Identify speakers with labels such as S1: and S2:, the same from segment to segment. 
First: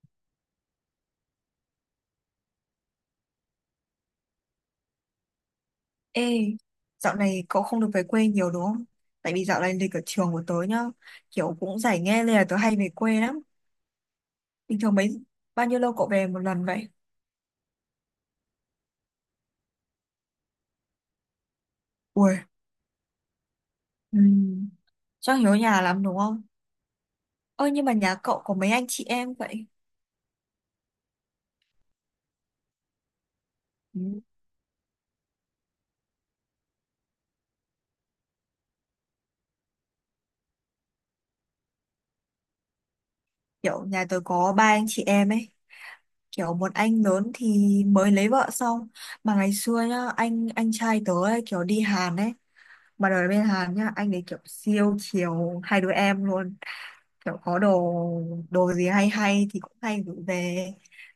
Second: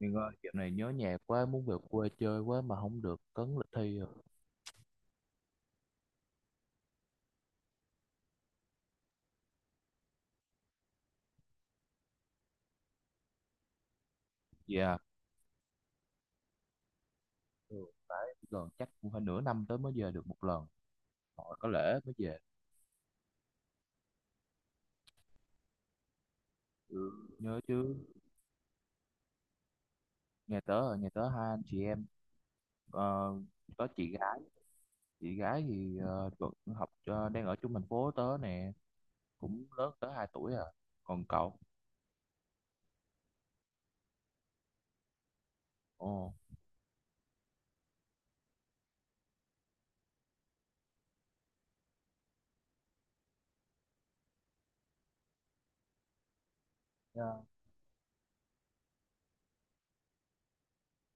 S1: Nhưng ơi, dạo này nhớ nhà quá, muốn về quê chơi quá mà không được, cấn lịch thi rồi.
S2: Ê, dạo này cậu không được về quê nhiều đúng không? Tại vì dạo này lịch ở trường của tớ nhá, kiểu cũng giải nghe nên là tớ hay về quê lắm. Bình thường
S1: Dạ,
S2: mấy, bao nhiêu lâu cậu về một lần vậy?
S1: ừ, phải gần chắc cũng phải nửa năm tới mới về được một lần. Họ có lễ mới về.
S2: Ui, ừm, chắc nhớ nhà lắm đúng không?
S1: Ừ, nhớ
S2: Ơ nhưng mà
S1: chứ,
S2: nhà cậu có mấy anh chị em vậy?
S1: nhà tớ hai anh chị em, ờ, có
S2: Ừ,
S1: chị gái. Chị gái thì vẫn học đang ở chung thành phố tớ nè, cũng lớn tới hai tuổi à. Còn cậu?
S2: kiểu nhà tớ có ba anh chị em ấy,
S1: Ồ.
S2: kiểu một anh lớn thì mới lấy vợ xong. Mà ngày xưa nhá, anh trai tớ ấy, kiểu đi Hàn ấy, mà đời bên Hàn nhá, anh ấy kiểu siêu chiều hai đứa em luôn. Kiểu
S1: Dạ.
S2: có đồ đồ gì hay hay thì cũng hay gửi về,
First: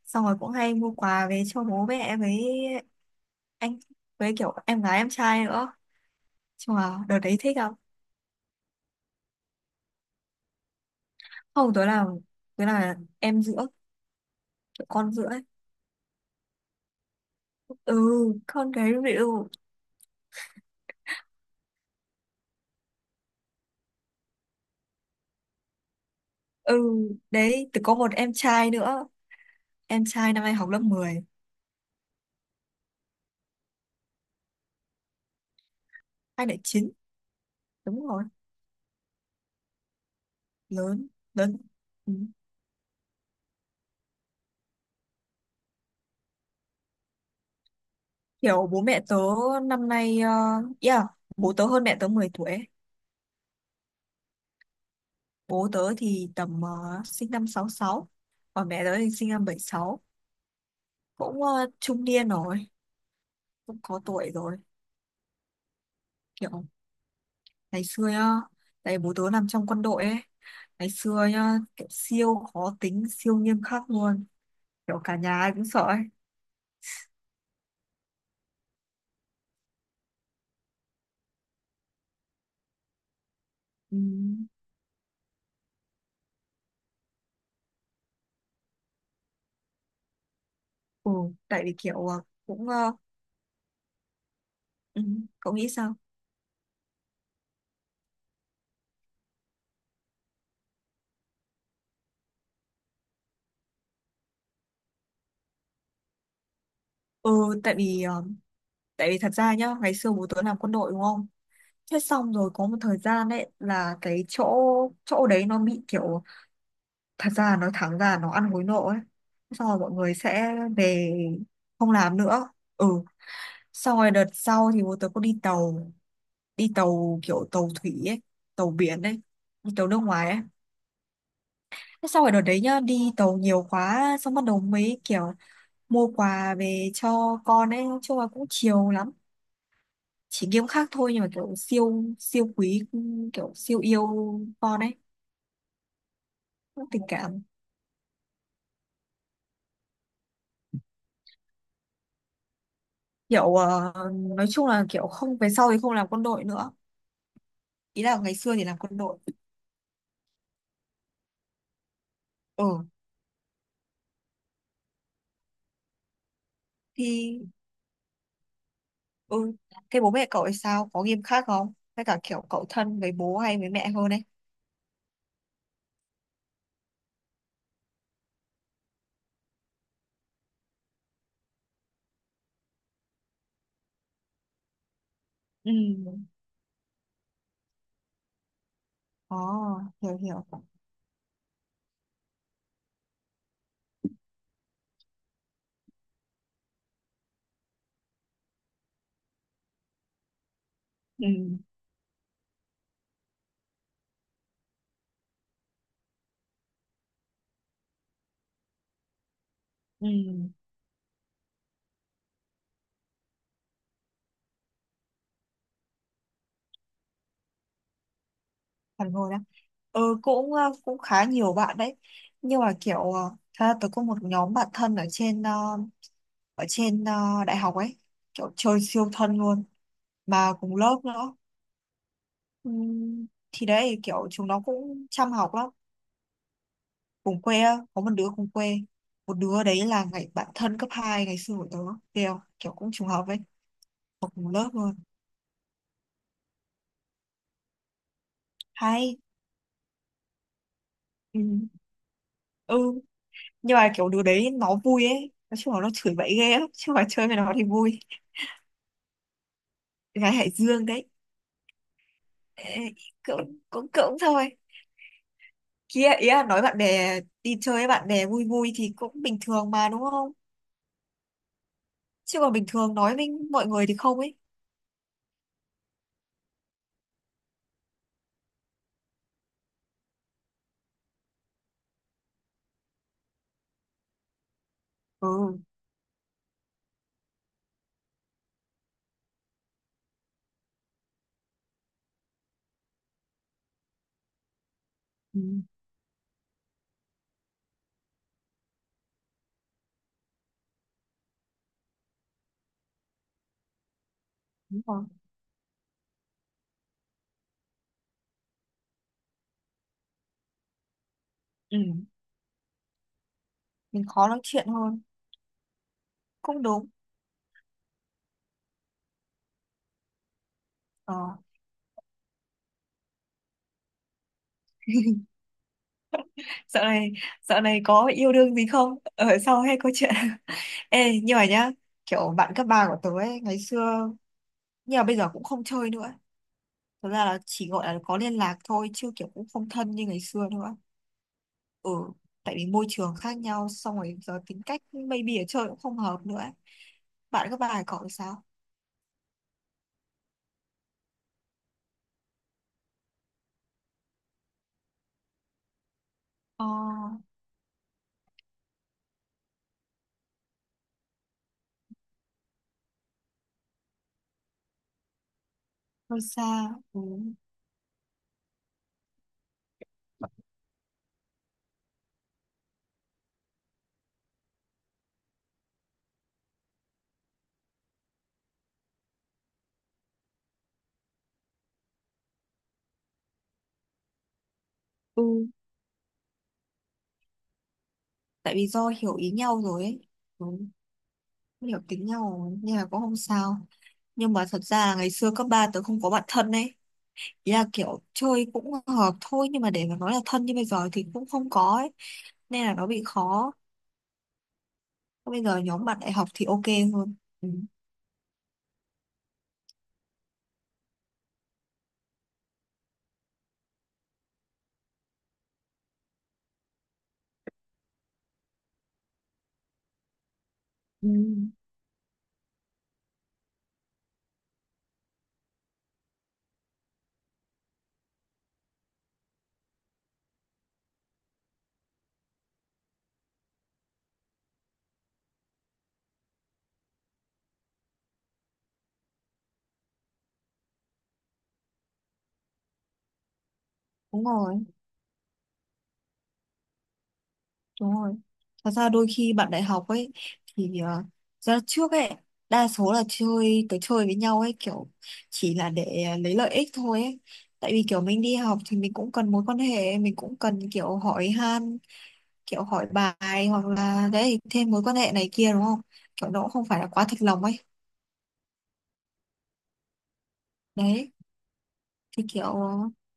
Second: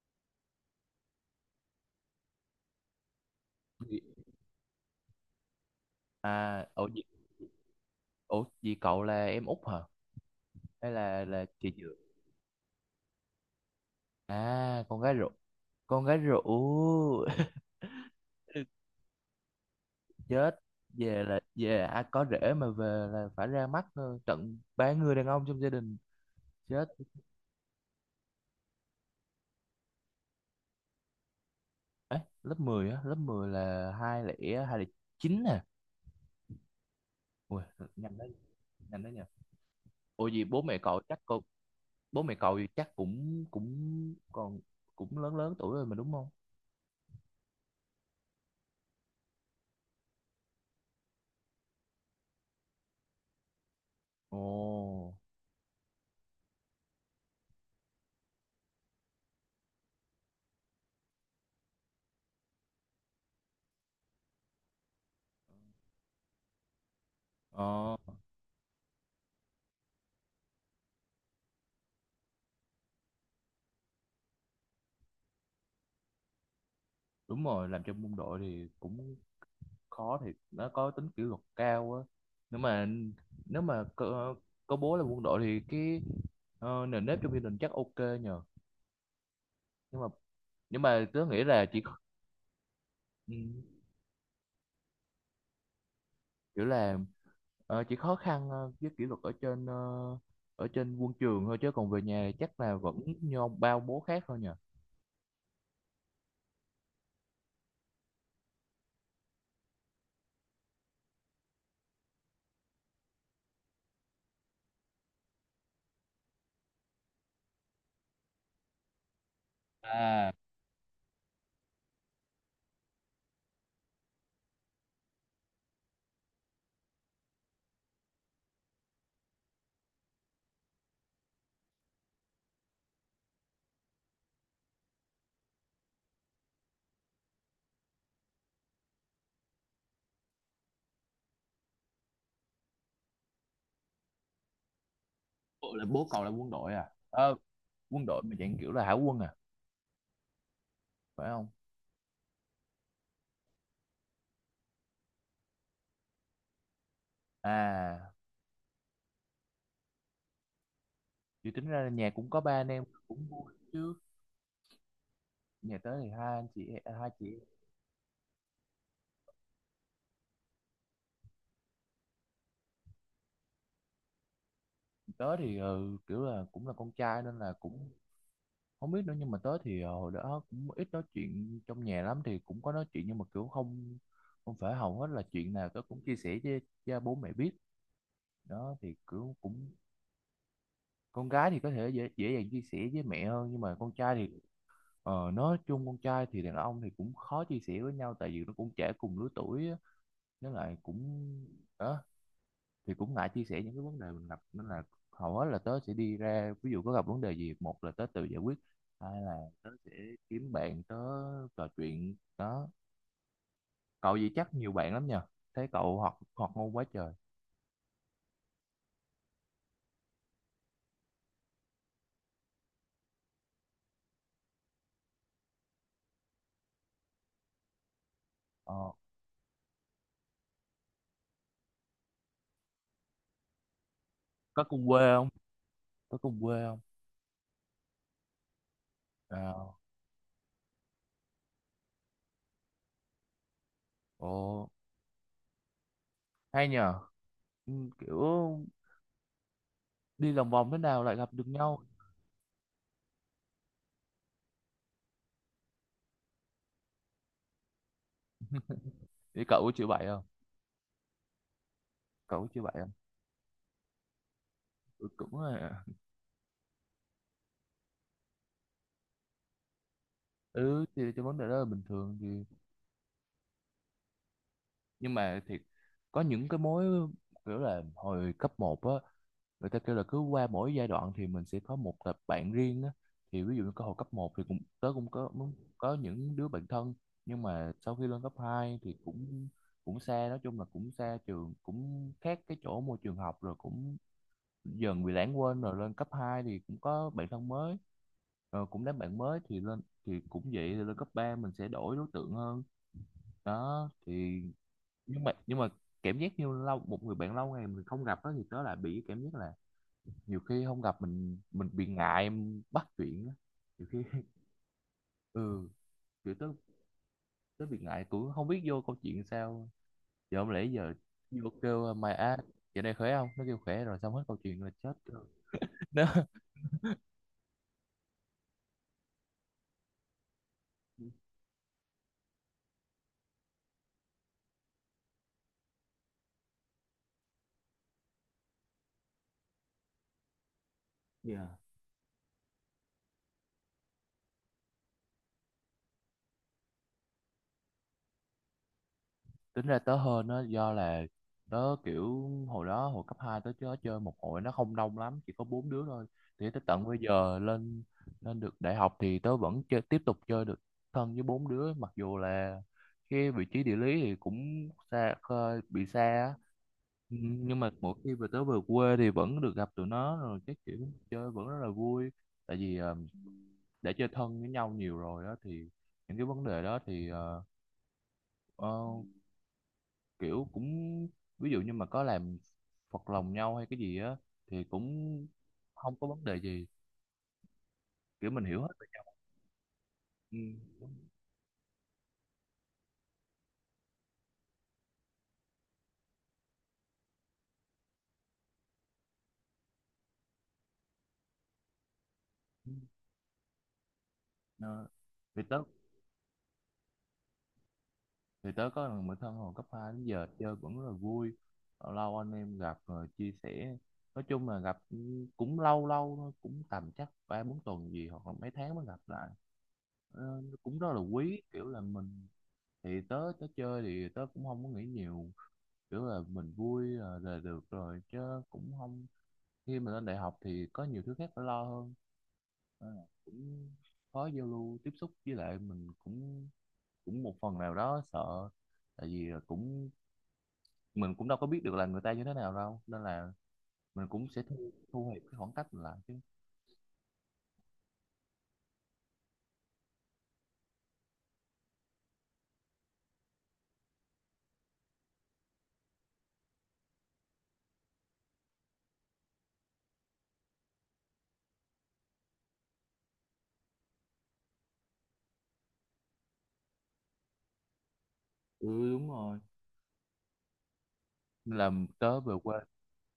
S2: xong rồi cũng hay mua quà về cho bố mẹ với anh,
S1: Gì-
S2: với kiểu em gái em trai nữa.
S1: À,
S2: Chung
S1: ủa,
S2: là
S1: gì-
S2: đợt đấy thích không?
S1: ủa, gì cậu là em út hả? Hay là chị
S2: Không,
S1: dượng?
S2: tối là em giữa,
S1: À,
S2: kiểu
S1: con
S2: con
S1: gái
S2: giữa
S1: ruột.
S2: ấy.
S1: Con gái ruột.
S2: Ừ, con gái ví dụ.
S1: Chết, về là về ai có rể mà về là phải ra mắt tận ba người đàn ông trong gia đình. Chết
S2: Ừ, đấy từ có một em trai nữa, em trai năm nay học lớp 10.
S1: ấy, lớp 10 á, lớp mười là hai lẻ chín nè.
S2: Anh lại chín.
S1: Ui,
S2: Đúng
S1: nhanh
S2: rồi.
S1: đấy, nhỉ. Ủa gì bố mẹ cậu
S2: Lớn,
S1: chắc cậu,
S2: lớn, ừ.
S1: bố mẹ cậu thì chắc cũng cũng còn, cũng lớn lớn tuổi rồi mà đúng không.
S2: Kiểu bố mẹ tớ năm nay, yeah, bố tớ hơn mẹ tớ 10 tuổi ấy.
S1: Ồ,
S2: Bố tớ thì tầm sinh năm 1966, còn mẹ tớ thì sinh năm 1976. Cũng trung niên rồi, cũng có tuổi rồi. Kiểu ngày
S1: ờ,
S2: xưa nhá, tại bố tớ làm trong quân đội ấy, ngày xưa nhá, kiểu siêu khó tính, siêu nghiêm khắc luôn, kiểu cả nhà ai cũng sợ ấy.
S1: đúng rồi, làm trong quân đội thì cũng khó, thì nó có tính kỷ luật cao á. Nếu mà nếu mà
S2: Ừ,
S1: có bố là quân đội thì cái, nền nếp trong gia đình chắc ok nhờ. Nhưng mà
S2: ừ,
S1: tớ nghĩ
S2: tại
S1: là
S2: vì kiểu cũng,
S1: ừ,
S2: ừ, cậu nghĩ sao?
S1: kiểu là chỉ khó khăn với kỷ luật ở trên ở trên quân trường thôi chứ còn về nhà chắc là vẫn như ông bao bố khác thôi nhờ.
S2: Ừ, tại vì, tại vì thật ra nhá, ngày xưa bố tớ làm quân đội đúng không? Thế xong rồi có một thời gian đấy là cái chỗ chỗ đấy nó bị kiểu, thật ra nói thẳng ra nó ăn hối lộ ấy, xong rồi mọi người
S1: À,
S2: sẽ về không làm nữa. Ừ, xong rồi đợt sau thì bố tớ có đi tàu, đi tàu kiểu tàu thủy ấy, tàu biển ấy, đi tàu nước ngoài ấy. Thế xong rồi đợt đấy nhá đi tàu nhiều quá xong bắt đầu mấy kiểu mua quà về cho con ấy, nói chung là cũng chiều lắm, chỉ nghiêm khắc thôi nhưng mà kiểu siêu siêu quý, kiểu siêu yêu con ấy,
S1: bộ là bố cậu là quân đội à,
S2: cũng tình cảm.
S1: quân đội mà dạng kiểu là hải quân à, phải không
S2: Kiểu nói chung là kiểu không, về sau thì không làm quân đội nữa, ý
S1: à?
S2: là ngày xưa thì làm quân đội.
S1: Chỉ tính ra là nhà cũng có ba anh em
S2: Ừ,
S1: cũng vui chứ. Nhà tớ thì hai anh chị, hai chị
S2: thì
S1: em.
S2: ừ, thế bố mẹ cậu thì sao, có nghiêm khắc không, hay cả kiểu cậu thân với bố hay với mẹ hơn ấy?
S1: Tớ thì kiểu là cũng là con trai nên là cũng không biết nữa, nhưng mà tớ thì hồi đó cũng ít nói chuyện trong nhà lắm, thì cũng có nói chuyện nhưng mà kiểu không, không phải hầu hết là chuyện nào
S2: Ừ.
S1: tớ cũng chia sẻ với cha bố mẹ biết. Đó thì kiểu
S2: Ồ,
S1: cũng,
S2: hiểu hiểu.
S1: con gái thì có thể dễ dàng chia sẻ với mẹ hơn nhưng mà con trai thì nói chung con trai thì đàn ông thì cũng khó chia sẻ với nhau tại vì nó cũng trẻ cùng lứa tuổi á. Với lại cũng,
S2: Ừ.
S1: đó thì cũng ngại chia sẻ những cái vấn đề mình gặp nên là hầu hết là tớ sẽ đi ra, ví dụ có gặp vấn đề gì một là tớ tự giải quyết, hai là tớ sẽ
S2: Ừ,
S1: kiếm bạn tớ trò chuyện đó. Cậu gì chắc nhiều bạn lắm nhờ, thấy cậu học học ngôn quá trời.
S2: phản hồi đó. Ừ, cũng cũng khá nhiều bạn đấy, nhưng mà kiểu thật ra tôi có một nhóm bạn thân ở trên đại học ấy, kiểu chơi
S1: Ờ,
S2: siêu thân luôn, mà cùng lớp nữa. Ừ, thì đấy kiểu chúng nó
S1: có cùng quê
S2: cũng
S1: không?
S2: chăm học lắm.
S1: có cùng quê không
S2: Cùng quê á, có một đứa cùng quê, một đứa
S1: À,
S2: đấy là ngày bạn thân cấp 2 ngày xưa của tớ, kiểu kiểu cũng trùng hợp ấy, học cùng
S1: ồ,
S2: lớp luôn.
S1: hay nhờ. Ừ, kiểu
S2: Hay.
S1: đi lòng vòng thế nào lại gặp
S2: Ừ.
S1: được nhau.
S2: Ừ, nhưng mà kiểu đứa đấy nó vui ấy, nói chung là nó chửi bậy ghê lắm chứ, mà chơi với nó thì vui.
S1: Thì cậu có chịu bậy không?
S2: Gái Hải Dương đấy.
S1: cậu có chịu bậy
S2: Ê,
S1: không
S2: cũng cũng cũng thôi.
S1: ừ, cũng là-
S2: Kia ý là nói bạn bè, đi chơi với bạn bè vui vui thì cũng bình thường mà đúng không?
S1: ừ thì cái vấn đề đó là bình thường
S2: Chứ còn
S1: thì,
S2: bình thường nói với mọi người thì không ấy.
S1: nhưng mà thiệt có những cái mối, kiểu là hồi cấp một á, người ta kêu là cứ qua mỗi giai đoạn thì mình sẽ có một tập bạn riêng á. Thì ví dụ như có hồi cấp một thì cũng, tớ cũng
S2: Ừ,
S1: có những đứa bạn thân, nhưng mà sau khi lên cấp 2 thì cũng, cũng xa, nói chung là cũng xa trường, cũng khác cái chỗ môi trường học rồi cũng dần bị lãng
S2: ừ
S1: quên, rồi lên cấp 2 thì cũng có bạn thân mới. Ờ, cũng đám bạn mới thì lên thì cũng vậy, thì lên cấp 3 mình sẽ đổi đối tượng hơn đó thì,
S2: đúng rồi.
S1: nhưng mà cảm giác như lâu, một người bạn lâu ngày mình không gặp đó thì tớ lại bị cảm giác là nhiều khi không gặp mình
S2: Ừ,
S1: bị ngại em bắt chuyện á, nhiều
S2: mình
S1: khi
S2: khó nói chuyện hơn.
S1: ừ kiểu tớ,
S2: Cũng đúng.
S1: tớ bị ngại, cũng không biết vô câu chuyện sao. Giờ không lẽ giờ
S2: Ờ.
S1: vô kêu mày á, giờ này khỏe không, nó kêu khỏe rồi xong hết câu chuyện là chết rồi. Nó,
S2: dạo này Dạo này có yêu đương gì không ở sau hay có chuyện? Ê nhưng mà nhá, kiểu bạn cấp ba của tớ ấy ngày xưa, nhưng mà bây giờ cũng không chơi nữa, thật ra là chỉ gọi là có liên lạc thôi chứ kiểu cũng không thân như ngày xưa nữa.
S1: dạ.
S2: Ừ, tại vì môi trường khác nhau, xong rồi giờ tính cách maybe ở chơi cũng không hợp nữa ấy. Bạn cấp ba này cậu thì sao?
S1: Tính ra tớ hơn nó do là tớ kiểu hồi đó hồi cấp 2 tớ chơi chơi một hội nó không đông lắm, chỉ có bốn đứa thôi, thì tới
S2: Ờ,
S1: tận bây giờ lên, lên được đại học thì tớ vẫn chơi, tiếp tục chơi được, thân với bốn đứa. Mặc dù là cái vị trí địa lý thì cũng xa, khơi bị xa
S2: hơi
S1: á.
S2: xa. Ừ.
S1: Ừ, nhưng mà mỗi khi về, tớ về quê thì vẫn được gặp tụi nó, rồi cái kiểu chơi vẫn rất là vui, tại vì đã chơi thân với nhau nhiều rồi đó thì những cái vấn đề đó thì uh, kiểu cũng, ví dụ như mà có làm phật lòng nhau hay cái gì á thì cũng
S2: Ừ,
S1: không có vấn đề gì, kiểu mình
S2: tại
S1: hiểu
S2: vì
S1: hết về
S2: do
S1: nhau.
S2: hiểu ý nhau rồi ấy.
S1: Ừ.
S2: Ừ. Hiểu tính nhau rồi, nên là cũng không sao. Nhưng mà thật ra là ngày xưa cấp 3 tớ không có bạn thân ấy. Ý là kiểu chơi cũng hợp thôi nhưng mà để mà nói là thân như bây giờ thì cũng không có ấy. Nên
S1: Ừ.
S2: là nó bị khó.
S1: Ờ, thì
S2: Bây giờ
S1: tớ,
S2: nhóm bạn đại học thì ok hơn. Ừ.
S1: có thằng bạn thân hồi cấp 2 đến giờ chơi vẫn rất là vui, lâu lâu anh em gặp rồi chia sẻ, nói chung là gặp cũng lâu lâu thôi, cũng tầm chắc ba bốn tuần gì hoặc là mấy tháng mới gặp lại. Ờ, nó cũng rất là
S2: Ừ.
S1: quý, kiểu là mình, thì tớ tớ chơi thì tớ cũng không có nghĩ nhiều, kiểu là mình vui là được rồi chứ, cũng không, khi mình lên đại học thì có nhiều thứ khác phải lo hơn. Nên là cũng khó giao lưu tiếp xúc, với lại mình cũng, cũng một phần nào đó sợ, tại vì là cũng, mình cũng đâu có biết được là người ta như thế nào đâu nên là mình
S2: Đúng
S1: cũng sẽ
S2: rồi,
S1: thu thu hẹp cái khoảng cách mình lại chứ.
S2: đúng rồi. Thật ra đôi khi bạn đại học ấy thì ra trước ấy đa số là chơi tới chơi với nhau ấy, kiểu chỉ là để lấy lợi ích thôi ấy. Tại vì kiểu mình đi học thì mình cũng cần mối quan hệ, mình cũng cần kiểu hỏi han, kiểu hỏi bài hoặc là đấy thêm mối quan hệ này kia đúng không? Kiểu nó cũng không phải là quá thật lòng ấy.
S1: Ừ, đúng rồi.
S2: Đấy
S1: Nên là tớ
S2: thì
S1: về
S2: kiểu
S1: quê,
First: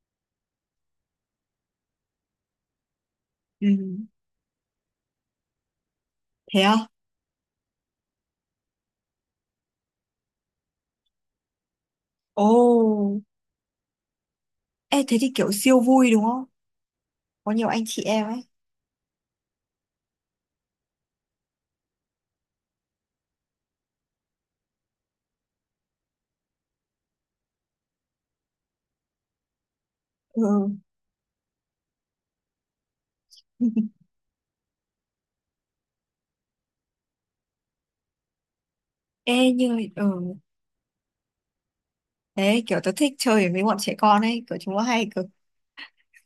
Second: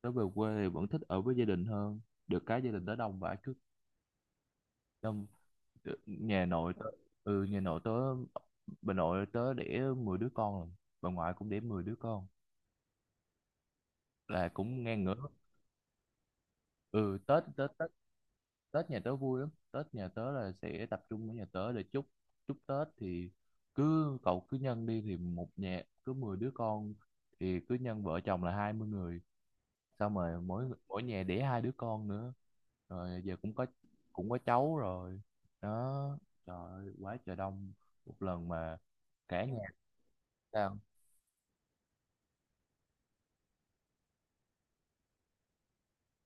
S1: thì vẫn thích ở với gia đình hơn, được cái gia đình tớ đông vãi, cứ
S2: ừ,
S1: đông. Ừ, nhà
S2: thế
S1: nội
S2: à.
S1: tớ, ừ nhà nội tớ bà nội tớ đẻ 10 đứa con rồi, bà ngoại cũng đẻ 10 đứa con,
S2: Ồ.
S1: là cũng
S2: Ê
S1: ngang
S2: thế
S1: ngửa.
S2: thì kiểu siêu vui đúng không,
S1: Ừ, Tết
S2: có nhiều
S1: Tết
S2: anh
S1: Tết
S2: chị em ấy.
S1: Tết nhà tớ vui lắm, Tết nhà tớ là sẽ tập trung ở nhà tớ để chúc, chúc Tết thì cứ cậu cứ nhân đi, thì một nhà cứ 10 đứa con, thì cứ nhân vợ chồng là 20 người, xong rồi
S2: Ừ.
S1: mỗi mỗi nhà đẻ hai đứa con nữa, rồi giờ cũng có, cũng có cháu rồi đó. Trời ơi, quá trời đông, một lần mà
S2: Ê
S1: cả,
S2: như, ừ
S1: sao?
S2: thế kiểu tớ thích chơi với bọn trẻ con ấy, kiểu chúng nó hay kiểu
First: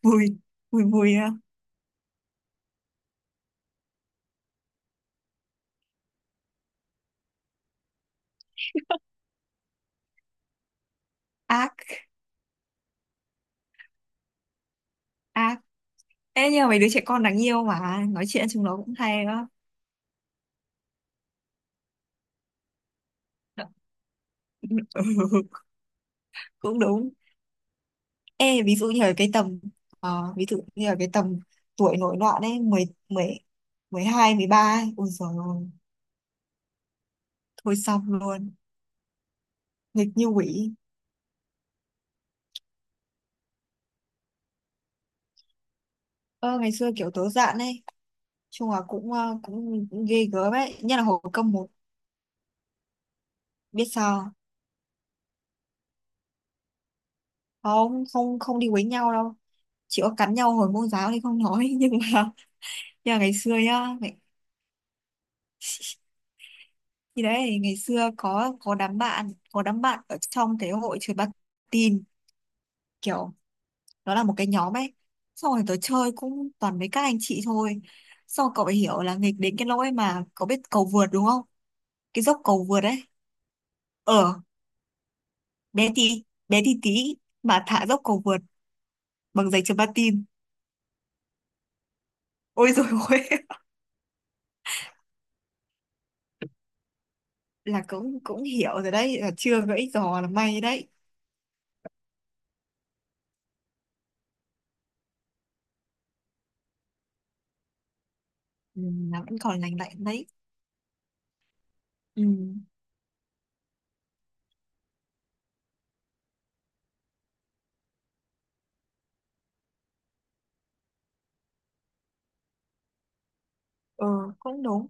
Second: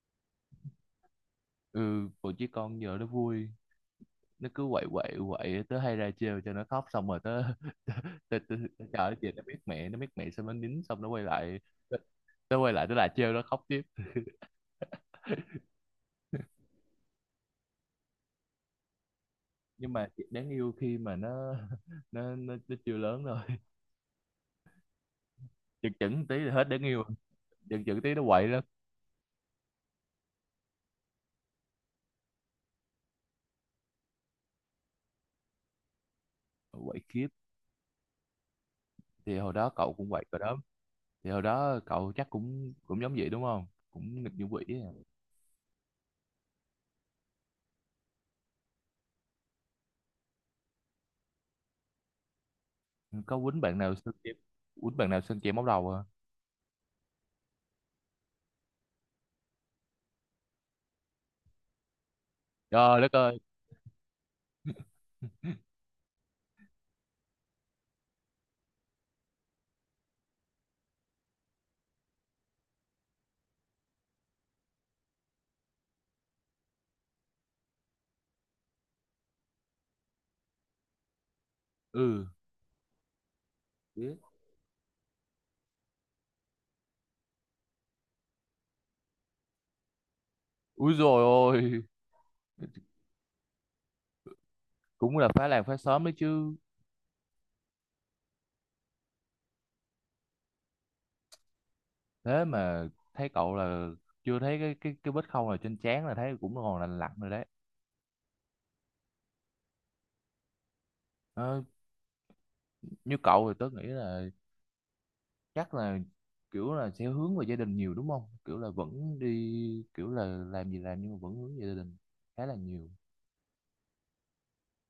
S2: vui, vui vui á.
S1: Ừ còn chứ, con giờ nó vui, nó cứ quậy quậy quậy, tớ hay ra trêu cho nó khóc xong rồi tớ tớ tớ, tớ chờ chị nó biết, mẹ nó biết mẹ, xong nó nín xong nó quay lại tớ,
S2: Ác.
S1: tớ quay lại tớ lại trêu nó khóc tiếp.
S2: Ác. Ê nhưng mà mấy đứa trẻ con đáng yêu mà, nói chuyện chúng nó cũng hay đó.
S1: Nhưng mà chị đáng yêu khi mà nó nó chưa lớn rồi,
S2: Ừ,
S1: chừng chừng tí là hết
S2: cũng
S1: đáng yêu,
S2: đúng.
S1: chừng chừng tí nó quậy lắm,
S2: Ê ví dụ như ở cái tầm ờ, Ví dụ như ở cái tầm tuổi nổi loạn ấy, mười mười 12 13 ấy, ôi giời ơi
S1: quậy khiếp.
S2: thôi xong luôn,
S1: Thì hồi đó cậu cũng
S2: nghịch
S1: quậy
S2: như
S1: rồi đó,
S2: quỷ.
S1: thì hồi đó cậu chắc cũng cũng giống vậy đúng không, cũng nghịch như quỷ.
S2: Ơ ngày xưa kiểu tớ dạn ấy, chung là cũng cũng ghê gớm ấy, nhất là hồi cấp một.
S1: À, có quýnh bạn
S2: Biết
S1: nào sơn
S2: sao
S1: kem, móc đầu à?
S2: không? Không, không, đi quấy nhau đâu, chỉ có cắn nhau hồi môn giáo thì không nói. nhưng mà
S1: Trời đất
S2: nhưng mà ngày
S1: ơi,
S2: xưa nhá, thì đấy ngày xưa có đám bạn ở trong cái hội chơi bắn tin, kiểu nó là một cái nhóm ấy, xong rồi tớ chơi cũng toàn mấy các anh chị thôi. Xong rồi cậu phải hiểu là nghịch đến cái lỗi mà cậu biết cầu vượt đúng không? Cái
S1: ừ
S2: dốc cầu vượt ấy.
S1: biết.
S2: Ờ, bé tí, bé tí tí mà thả dốc cầu vượt bằng giày chấm patin.
S1: Úi dồi ôi,
S2: Ôi rồi ôi.
S1: cũng là phá làng phá xóm đấy chứ.
S2: Là cũng cũng hiểu rồi đấy, là chưa gãy giò là may đấy.
S1: Thế mà thấy cậu là chưa thấy cái vết khâu nào trên trán, là thấy cũng còn lành lặn rồi đấy.
S2: Ừ, là vẫn còn lành lạnh đấy.
S1: Ờ,
S2: Ừ,
S1: như cậu thì tớ nghĩ là chắc là kiểu là sẽ hướng về gia đình nhiều đúng không, kiểu là vẫn đi, kiểu là làm gì làm nhưng mà vẫn hướng về gia đình khá là nhiều.
S2: ừ cũng đúng.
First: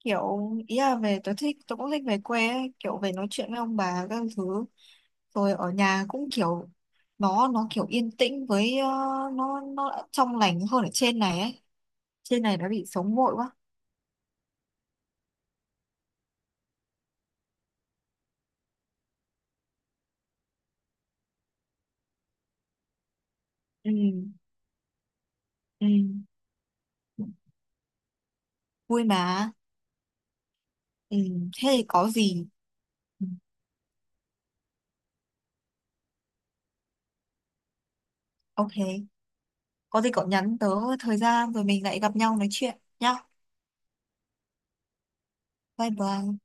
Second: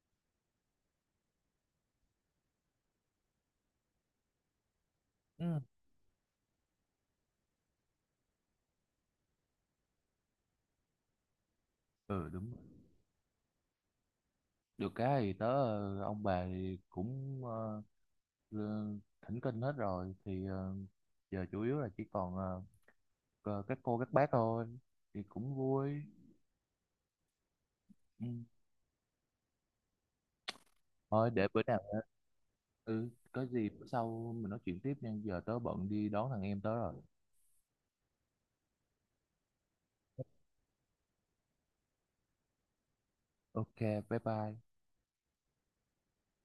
S2: Kiểu ý là về tôi thích, tôi cũng thích về quê ấy, kiểu về nói chuyện với ông bà các thứ, rồi
S1: Ừ,
S2: ở nhà cũng kiểu, nó kiểu yên tĩnh với nó đã trong lành hơn ở trên này ấy.
S1: ừ
S2: Trên
S1: đúng.
S2: này đã bị sống vội quá.
S1: Được cái thì tớ ông bà thì cũng lơ- thỉnh kinh hết rồi thì giờ chủ yếu là chỉ còn các
S2: Ừ,
S1: cô các bác thôi, thì cũng
S2: ừ.
S1: vui. Ừ.
S2: Vui mà. Ừ,
S1: Thôi để bữa
S2: thế
S1: nào,
S2: thì có gì?
S1: ừ,
S2: Ừ,
S1: có gì bữa sau mình nói chuyện tiếp nha, giờ tớ bận đi đón thằng em tớ rồi.
S2: ok, có gì cậu nhắn tớ, thời gian rồi mình lại gặp nhau nói chuyện nhá.
S1: Ok, bye bye.
S2: Bye bye.